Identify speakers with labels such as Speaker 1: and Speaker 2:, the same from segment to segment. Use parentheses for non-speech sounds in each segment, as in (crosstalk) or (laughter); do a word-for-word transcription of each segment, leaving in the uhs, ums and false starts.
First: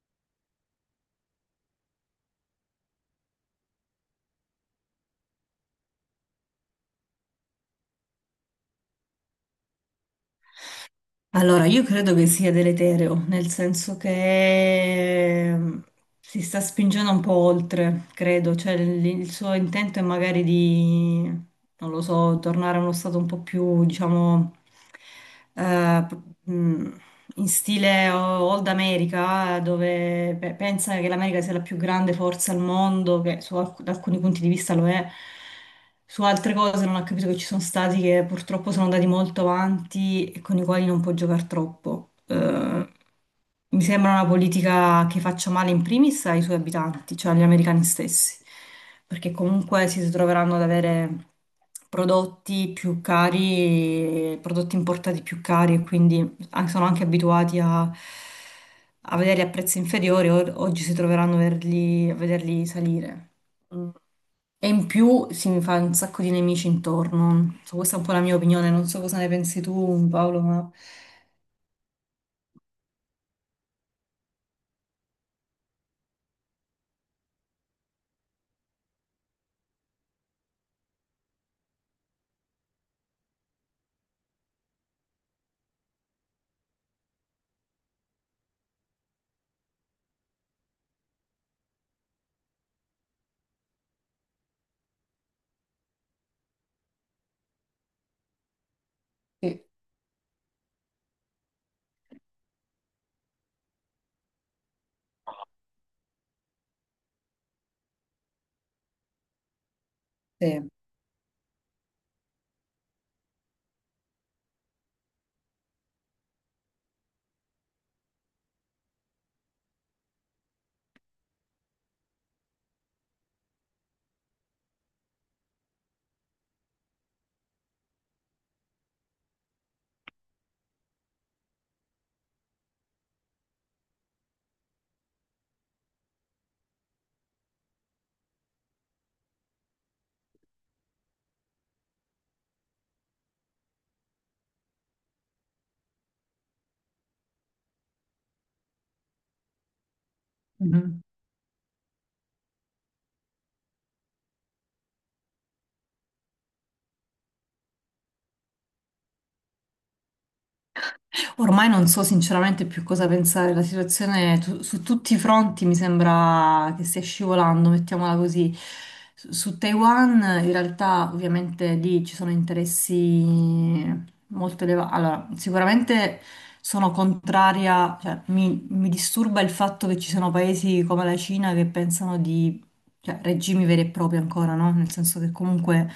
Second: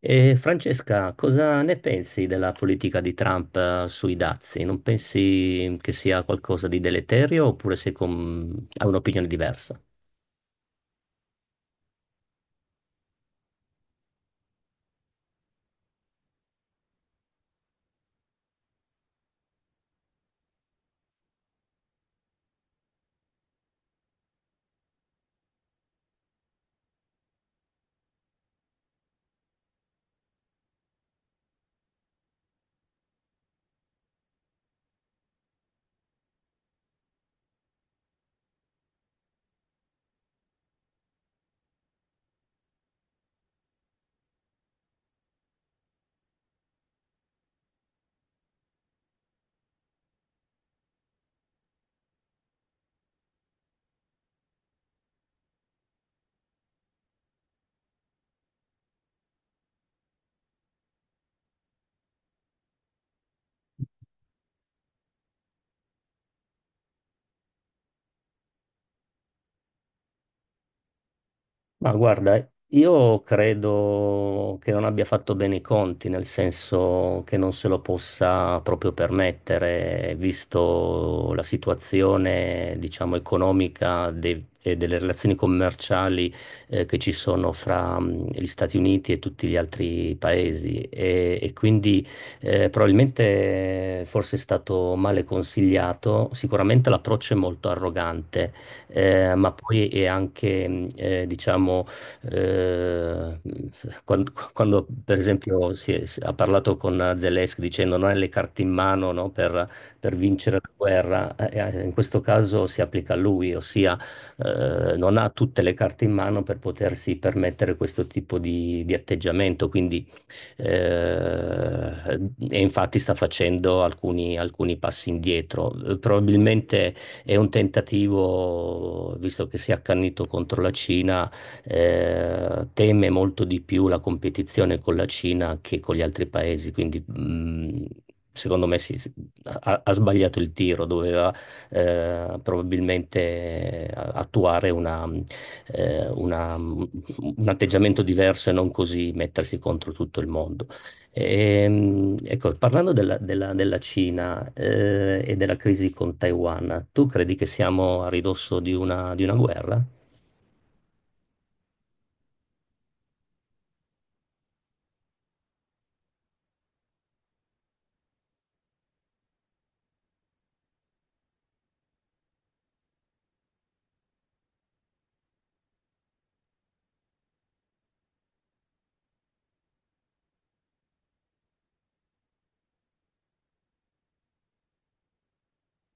Speaker 1: E Francesca, cosa ne pensi della politica di Trump, eh, sui dazi? Non pensi che sia qualcosa di deleterio, oppure sei con- hai un'opinione diversa?
Speaker 2: Allora, io credo che sia deleterio, nel senso che mm, si sta spingendo un po' oltre, credo, cioè il, il suo intento è magari di, non lo so, tornare a uno stato un po' più, diciamo, eh, p- mh, in stile o- Old America, dove pe- pensa che l'America sia la più grande forza al mondo, che su alc- da alcuni punti di vista lo è. Su altre cose non ha capito che ci sono stati che purtroppo sono andati molto avanti e con i quali non può giocare troppo. Eh, mi sembra una politica che faccia male in primis ai suoi abitanti, cioè agli americani stessi, perché comunque si troveranno ad avere prodotti più cari, prodotti importati più cari e quindi an- sono anche abituati a, a vederli a prezzi inferiori, o- oggi si troveranno a vederli, a vederli salire. Mm. E in più si mi fa un sacco di nemici intorno. So, questa è un po' la mia opinione, non so cosa ne pensi tu, Paolo, ma...
Speaker 1: Ma guarda, io credo che non abbia fatto bene i conti, nel senso che non se lo possa proprio permettere, visto la situazione, diciamo, economica dei- e delle relazioni commerciali, eh, che ci sono fra mh, gli Stati Uniti e tutti gli altri paesi. E, e quindi, eh, probabilmente eh, forse è stato male consigliato. Sicuramente l'approccio è molto arrogante, eh, ma
Speaker 2: Sì.
Speaker 1: poi è anche, mh, eh, diciamo, eh, mm, quando, quando, per esempio, si è- si- ha parlato con Zelensky dicendo: non hai le carte in mano, no, per, per vincere
Speaker 2: Sì.
Speaker 1: la guerra. Eh, eh, in questo caso si applica a lui, ossia eh, non ha tutte le carte in mano per potersi permettere questo tipo di, di atteggiamento, quindi eh, e infatti sta facendo alcuni, alcuni passi indietro. Eh, Probabilmente è un tentativo, visto che si è accannito contro la Cina. Eh, teme molto di più la competizione con la Cina che con gli altri paesi, quindi mh, secondo me si- si- ha, ha sbagliato il tiro, doveva eh, probabilmente eh, attuare una, eh, una- un atteggiamento diverso, e non così mettersi contro tutto il mondo.
Speaker 2: Mhm.
Speaker 1: Ehm, ecco, parlando della, della- della Cina, eh, e della crisi con Taiwan, tu credi che siamo a ridosso di una, di una guerra?
Speaker 2: Ormai non so sinceramente più cosa pensare, la situazione tu- su tutti i fronti mi sembra che stia scivolando, mettiamola così. Su su Taiwan in realtà ovviamente lì ci sono interessi molto elevati. Allora, sicuramente sono contraria, cioè mi, mi disturba il fatto che ci siano paesi come la Cina che pensano di cioè, regimi veri e propri ancora, no? Nel senso che comunque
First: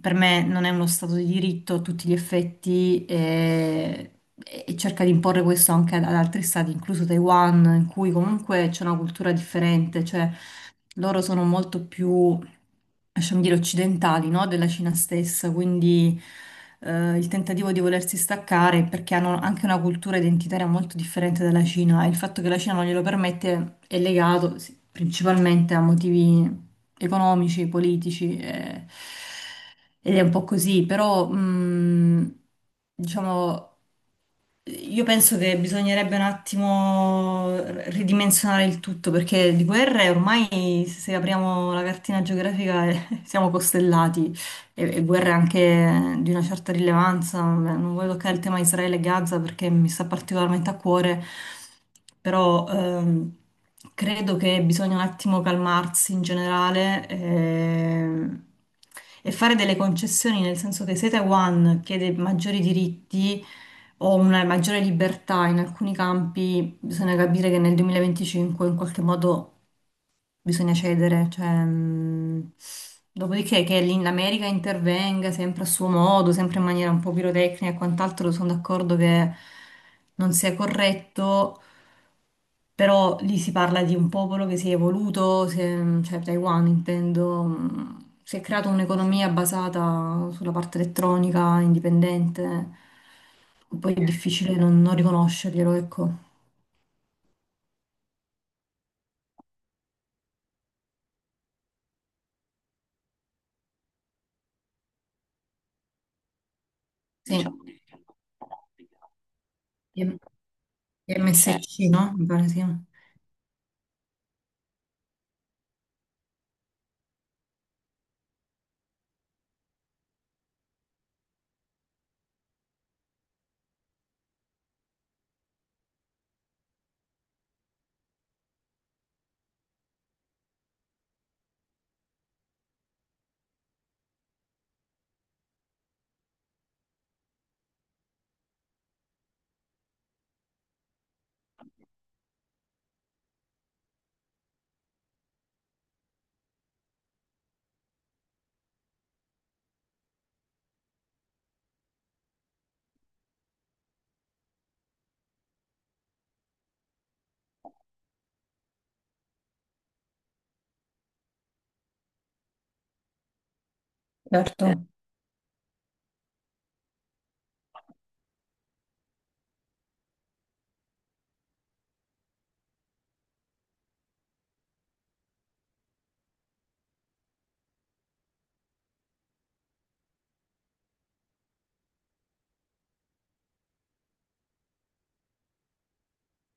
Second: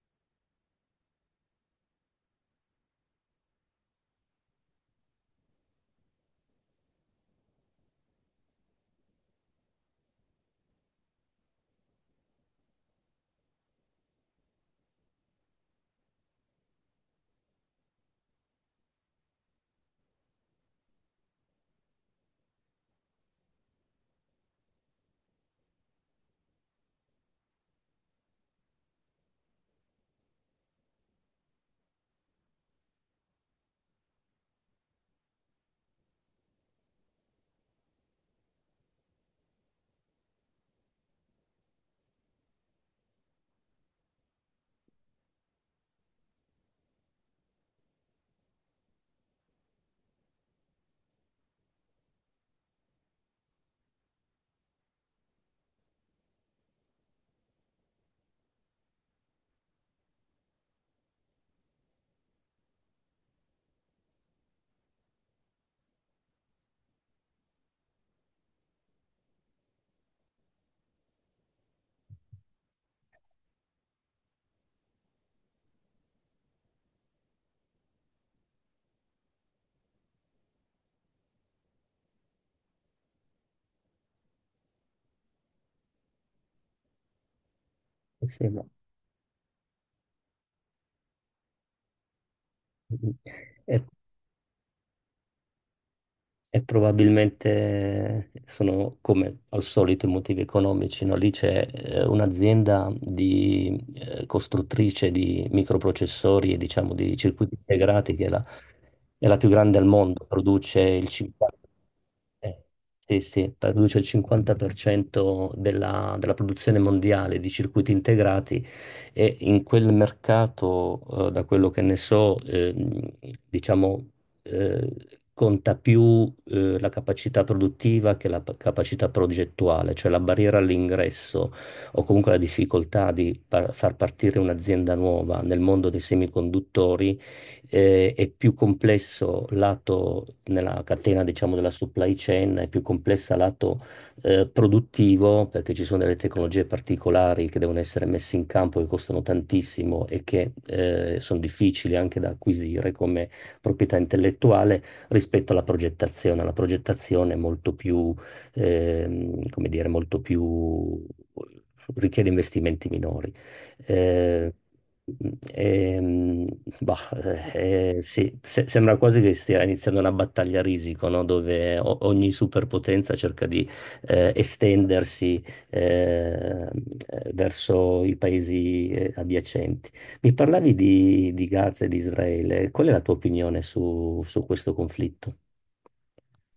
Speaker 2: per me non è uno stato di diritto a tutti gli effetti e, e cerca di imporre questo anche ad ad altri stati, incluso Taiwan, in cui comunque c'è una cultura differente, cioè loro sono molto più lasciami dire, occidentali, no? Della Cina stessa, quindi eh, il tentativo di volersi staccare perché hanno anche una cultura identitaria molto differente dalla Cina e il fatto che la Cina non glielo permette è legato sì, principalmente a motivi economici, politici eh, ed è un po' così, però mh, diciamo io penso che bisognerebbe un attimo r- ridimensionare il tutto perché di guerre ormai se apriamo la cartina geografica eh, (laughs) siamo costellati e, e guerre anche di una certa rilevanza. Vabbè, non voglio toccare il tema Israele e Gaza perché mi sta particolarmente a cuore, però ehm, credo che bisogna un attimo calmarsi in generale ehm, e fare delle concessioni, nel senso che se Taiwan chiede maggiori diritti o una maggiore libertà in alcuni campi, bisogna capire che nel duemilaventicinque in qualche modo bisogna cedere, cioè, mh, dopodiché che lì l'America intervenga sempre a suo modo, sempre in maniera un po' pirotecnica e quant'altro, sono d'accordo che non sia corretto. Però lì si parla di un popolo che si è evoluto, si è- cioè Taiwan intendo, mm, si è
Speaker 1: Sì, ma-
Speaker 2: creata un'economia basata sulla parte elettronica, indipendente,
Speaker 1: E
Speaker 2: poi è difficile non, non riconoscerglielo, ecco.
Speaker 1: E probabilmente sono come al solito i motivi economici, no? Lì c'è eh, un'azienda di eh, costruttrice di microprocessori e diciamo di
Speaker 2: Sì,
Speaker 1: circuiti integrati che è la, è la più grande al mondo, produce il cinquanta.
Speaker 2: M S C, no? Mi pare
Speaker 1: Eh,
Speaker 2: sì.
Speaker 1: Sì, sì, produce il cinquanta per cento della, della produzione mondiale di circuiti integrati, e in quel mercato, eh, da quello che ne so, ehm, diciamo, eh, conta più, eh, la capacità produttiva che la p- capacità progettuale, cioè la barriera all'ingresso o comunque la difficoltà di par- far partire un'azienda nuova nel mondo dei semiconduttori eh, è più complesso lato nella catena, diciamo, della supply chain, è più complessa lato eh, produttivo, perché ci sono delle tecnologie particolari che devono essere messe in campo, che costano tantissimo e che eh, sono difficili anche da acquisire come proprietà intellettuale rispetto alla progettazione. La progettazione è molto più, ehm, come dire, molto più richiede investimenti minori. Eh,
Speaker 2: Certo.
Speaker 1: ehm, bah, eh, sì, se- sembra quasi che stia iniziando una battaglia a risico, no? Dove o- ogni superpotenza cerca di eh, estendersi eh, verso i paesi eh, adiacenti. Mi parlavi di, di Gaza e di Israele, qual è la tua opinione su, su questo conflitto?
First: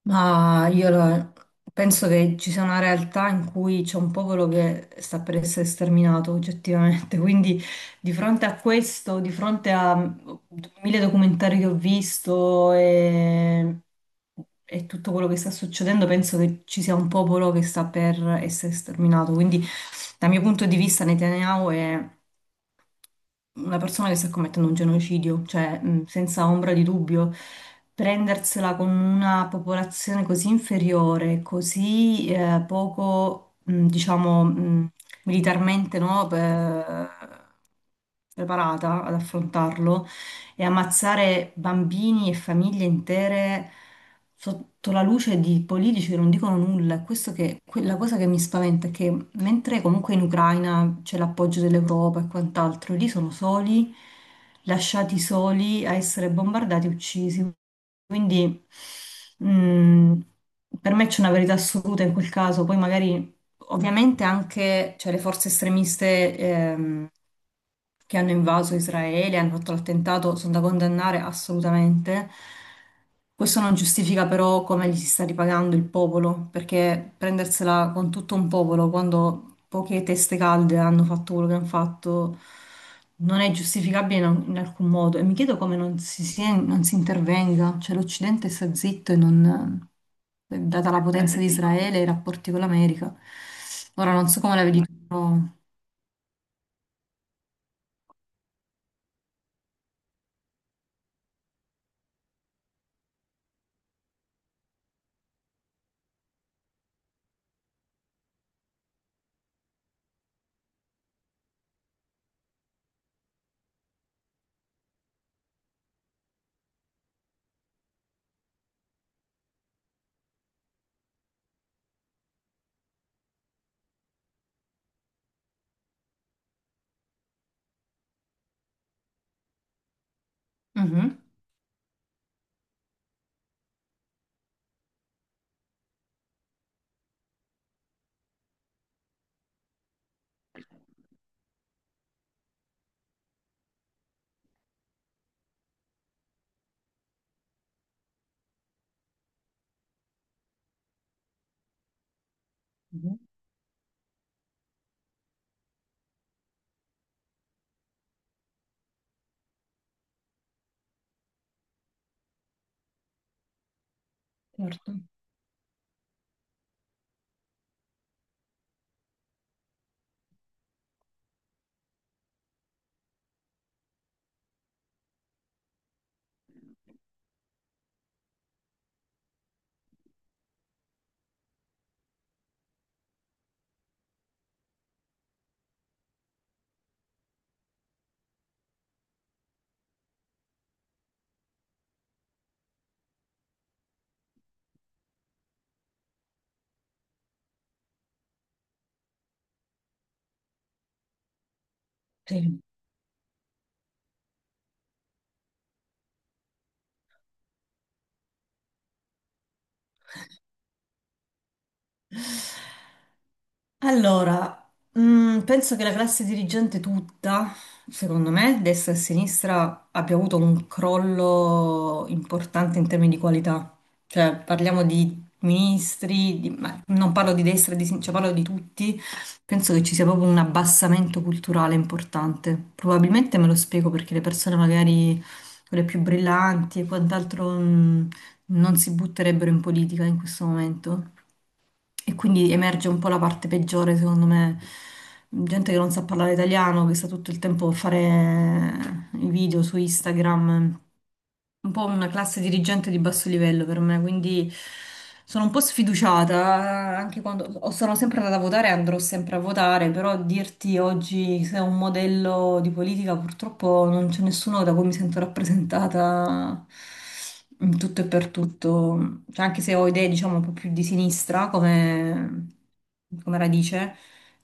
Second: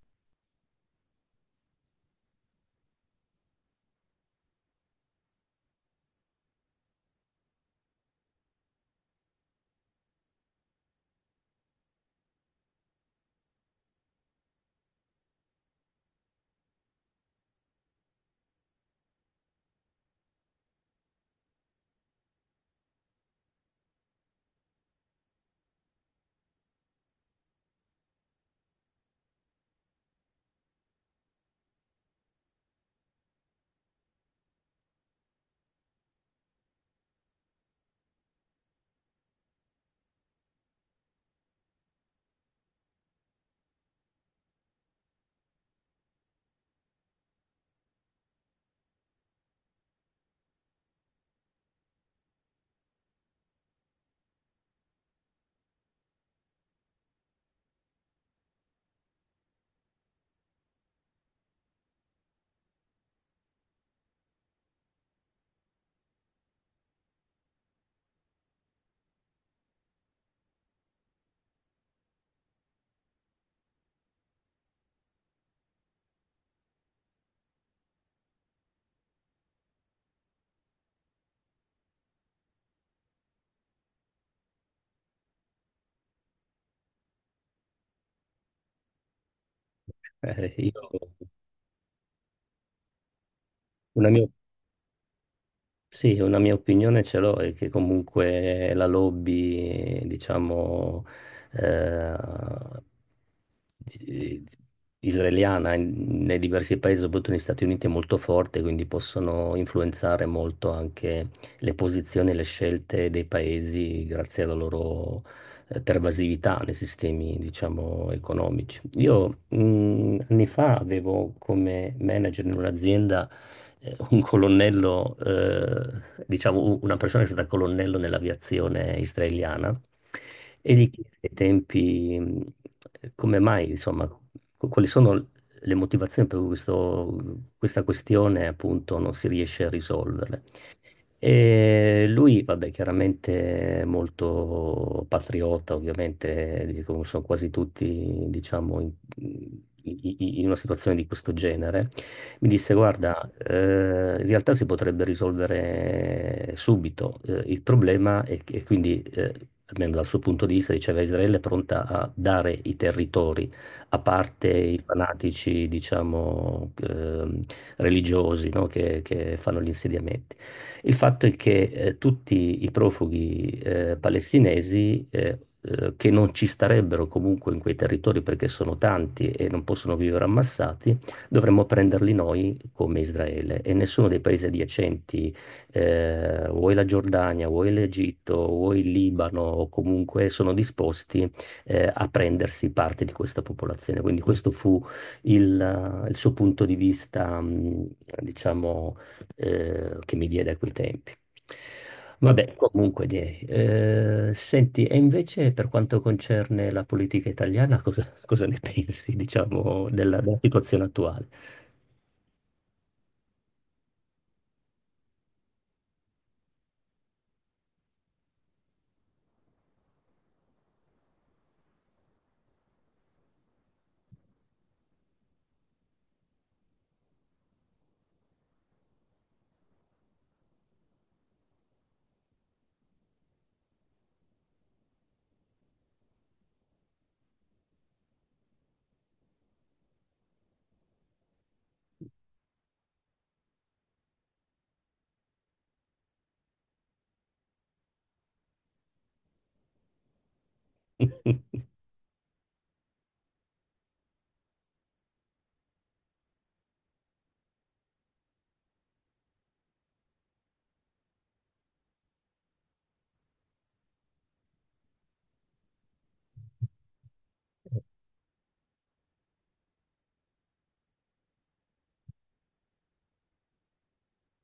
Speaker 2: Ma io lo- Penso che ci sia una realtà in cui c'è un popolo che sta per essere sterminato oggettivamente, (laughs) quindi di fronte a questo, di fronte a mm, mille documentari che ho visto e, e tutto quello che sta succedendo, penso che ci sia un popolo che sta per essere sterminato. Quindi dal mio punto di vista Netanyahu è una persona che sta commettendo un genocidio, cioè mh, senza ombra di dubbio, prendersela con una popolazione così inferiore, così eh, poco, mh, diciamo, mh, militarmente no, pe- preparata ad affrontarlo, e ammazzare bambini e famiglie intere sotto la luce di politici che non dicono nulla. È questo che, que- la cosa che mi spaventa è che mentre comunque in Ucraina c'è l'appoggio dell'Europa e quant'altro, lì sono soli, lasciati soli a essere bombardati e uccisi. Quindi mh, per me c'è una verità assoluta in quel caso, poi magari ovviamente anche cioè, le forze estremiste ehm, che hanno invaso Israele, hanno fatto l'attentato, sono da condannare assolutamente. Questo non giustifica però come gli si sta ripagando il popolo, perché prendersela con tutto un popolo quando poche teste calde hanno fatto quello che hanno fatto non è giustificabile in, in alcun modo. E mi chiedo come non si, sia- non si intervenga, cioè l'Occidente sta zitto e non
Speaker 1: Eh, io,
Speaker 2: data la potenza di Israele e i rapporti con l'America.
Speaker 1: una
Speaker 2: Ora
Speaker 1: mia
Speaker 2: non so come la vedi tu, però...
Speaker 1: Sì, una mia opinione ce l'ho, è che comunque la lobby, diciamo, eh, eh, israeliana in- nei diversi paesi, soprattutto negli Stati Uniti, è molto forte, quindi possono influenzare molto anche le posizioni e le scelte dei paesi grazie alla loro eh, pervasività nei sistemi, diciamo, economici. Io mh, anni fa avevo come manager in un'azienda eh, un colonnello, eh, diciamo u- una persona che è stata colonnello nell'aviazione israeliana, e gli chiesi
Speaker 2: Mhm,
Speaker 1: ai tempi mh, come mai, insomma, qu- quali sono le motivazioni per cui questo- questa questione appunto non si riesce a risolvere. E lui, vabbè, chiaramente molto patriota, ovviamente, di- come sono quasi tutti, diciamo, in, i- i- in una situazione di questo genere, mi disse:
Speaker 2: mhm,
Speaker 1: guarda, eh, in realtà si potrebbe risolvere subito eh, il problema, e, e quindi, eh, almeno dal suo punto di vista, diceva: Israele è pronta a dare i territori, a parte i
Speaker 2: certo,
Speaker 1: fanatici, diciamo, ehm, religiosi, no, che, che fanno gli insediamenti. Il fatto è che eh, tutti i profughi eh, palestinesi eh, eh, che non ci starebbero comunque in quei territori perché sono tanti e non possono vivere ammassati, dovremmo prenderli noi come Israele, e nessuno dei paesi adiacenti, eh, o la Giordania, o l'Egitto, o il Libano, o comunque, sono disposti eh, a prendersi parte di questa popolazione. Quindi questo fu il, il suo punto di vista, mh, diciamo, eh, che mi diede a quei tempi. Vabbè,
Speaker 2: sì.
Speaker 1: comunque, direi. Eh, senti, e invece per quanto concerne la politica italiana, cosa, cosa ne pensi, diciamo, della della situazione attuale?
Speaker 2: Allora, mm, penso che la classe dirigente tutta, secondo me, destra e sinistra, abbia avuto un crollo importante in termini di qualità. Cioè, parliamo di ministri, di- ma non parlo di destra e di sinistra, parlo di tutti. Penso che ci sia proprio un abbassamento culturale importante. Probabilmente me lo spiego perché le persone magari quelle più brillanti e quant'altro, mm, non si butterebbero in politica in questo momento. E quindi emerge un po' la parte peggiore, secondo me. Gente che non sa parlare italiano, che sta tutto il tempo a fare i video su Instagram un po' una classe dirigente di basso livello per me, quindi sono un po' sfiduciata anche quando o sono sempre andata a votare e andrò sempre a votare, però dirti oggi se è un modello di politica purtroppo non c'è nessuno da cui mi sento rappresentata in tutto e per tutto, cioè, anche se ho idee diciamo un po' più di sinistra come, come radice.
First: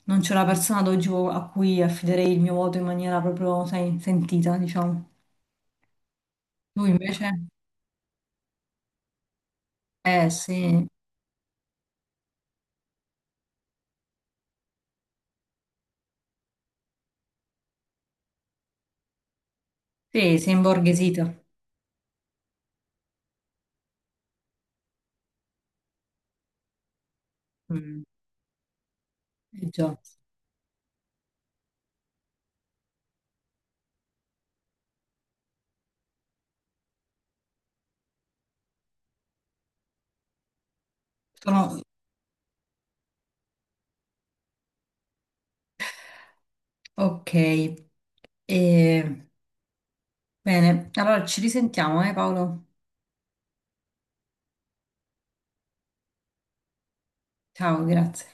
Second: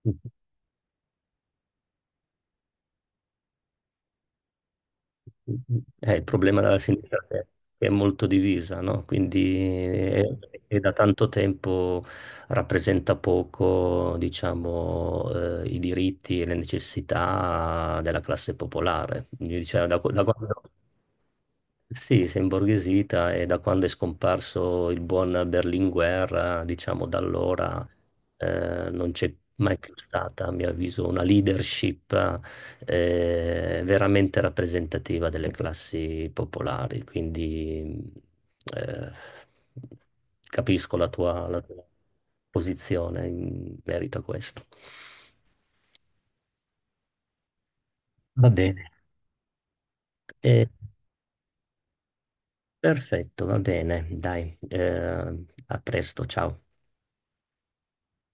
Speaker 2: Non c'è una persona ad oggi a cui affiderei il mio voto in maniera proprio, sai, sentita, diciamo.
Speaker 1: Eh, il problema della
Speaker 2: Tu
Speaker 1: sinistra è
Speaker 2: invece?
Speaker 1: che che è molto divisa, no? Quindi
Speaker 2: Eh
Speaker 1: eh, e
Speaker 2: sì,
Speaker 1: da tanto tempo rappresenta poco, diciamo, eh, i diritti e le necessità della classe popolare. Quindi, diciamo, da, qua- da
Speaker 2: sì, si è
Speaker 1: quando,
Speaker 2: imborghesito.
Speaker 1: sì, si è imborghesita, e da quando è scomparso il buon Berlinguer, diciamo da allora
Speaker 2: Mm,
Speaker 1: eh, non c'è
Speaker 2: eh
Speaker 1: mai più
Speaker 2: già.
Speaker 1: stata, a mio avviso, una leadership eh, veramente rappresentativa delle classi popolari. Quindi eh, capisco la tua, la
Speaker 2: Sono...
Speaker 1: tua posizione in merito a questo.
Speaker 2: Ok,
Speaker 1: Va bene.
Speaker 2: E-
Speaker 1: Eh,
Speaker 2: bene, allora ci risentiamo, eh Paolo?
Speaker 1: perfetto, va bene, dai, eh, a presto, ciao.
Speaker 2: Ciao, grazie.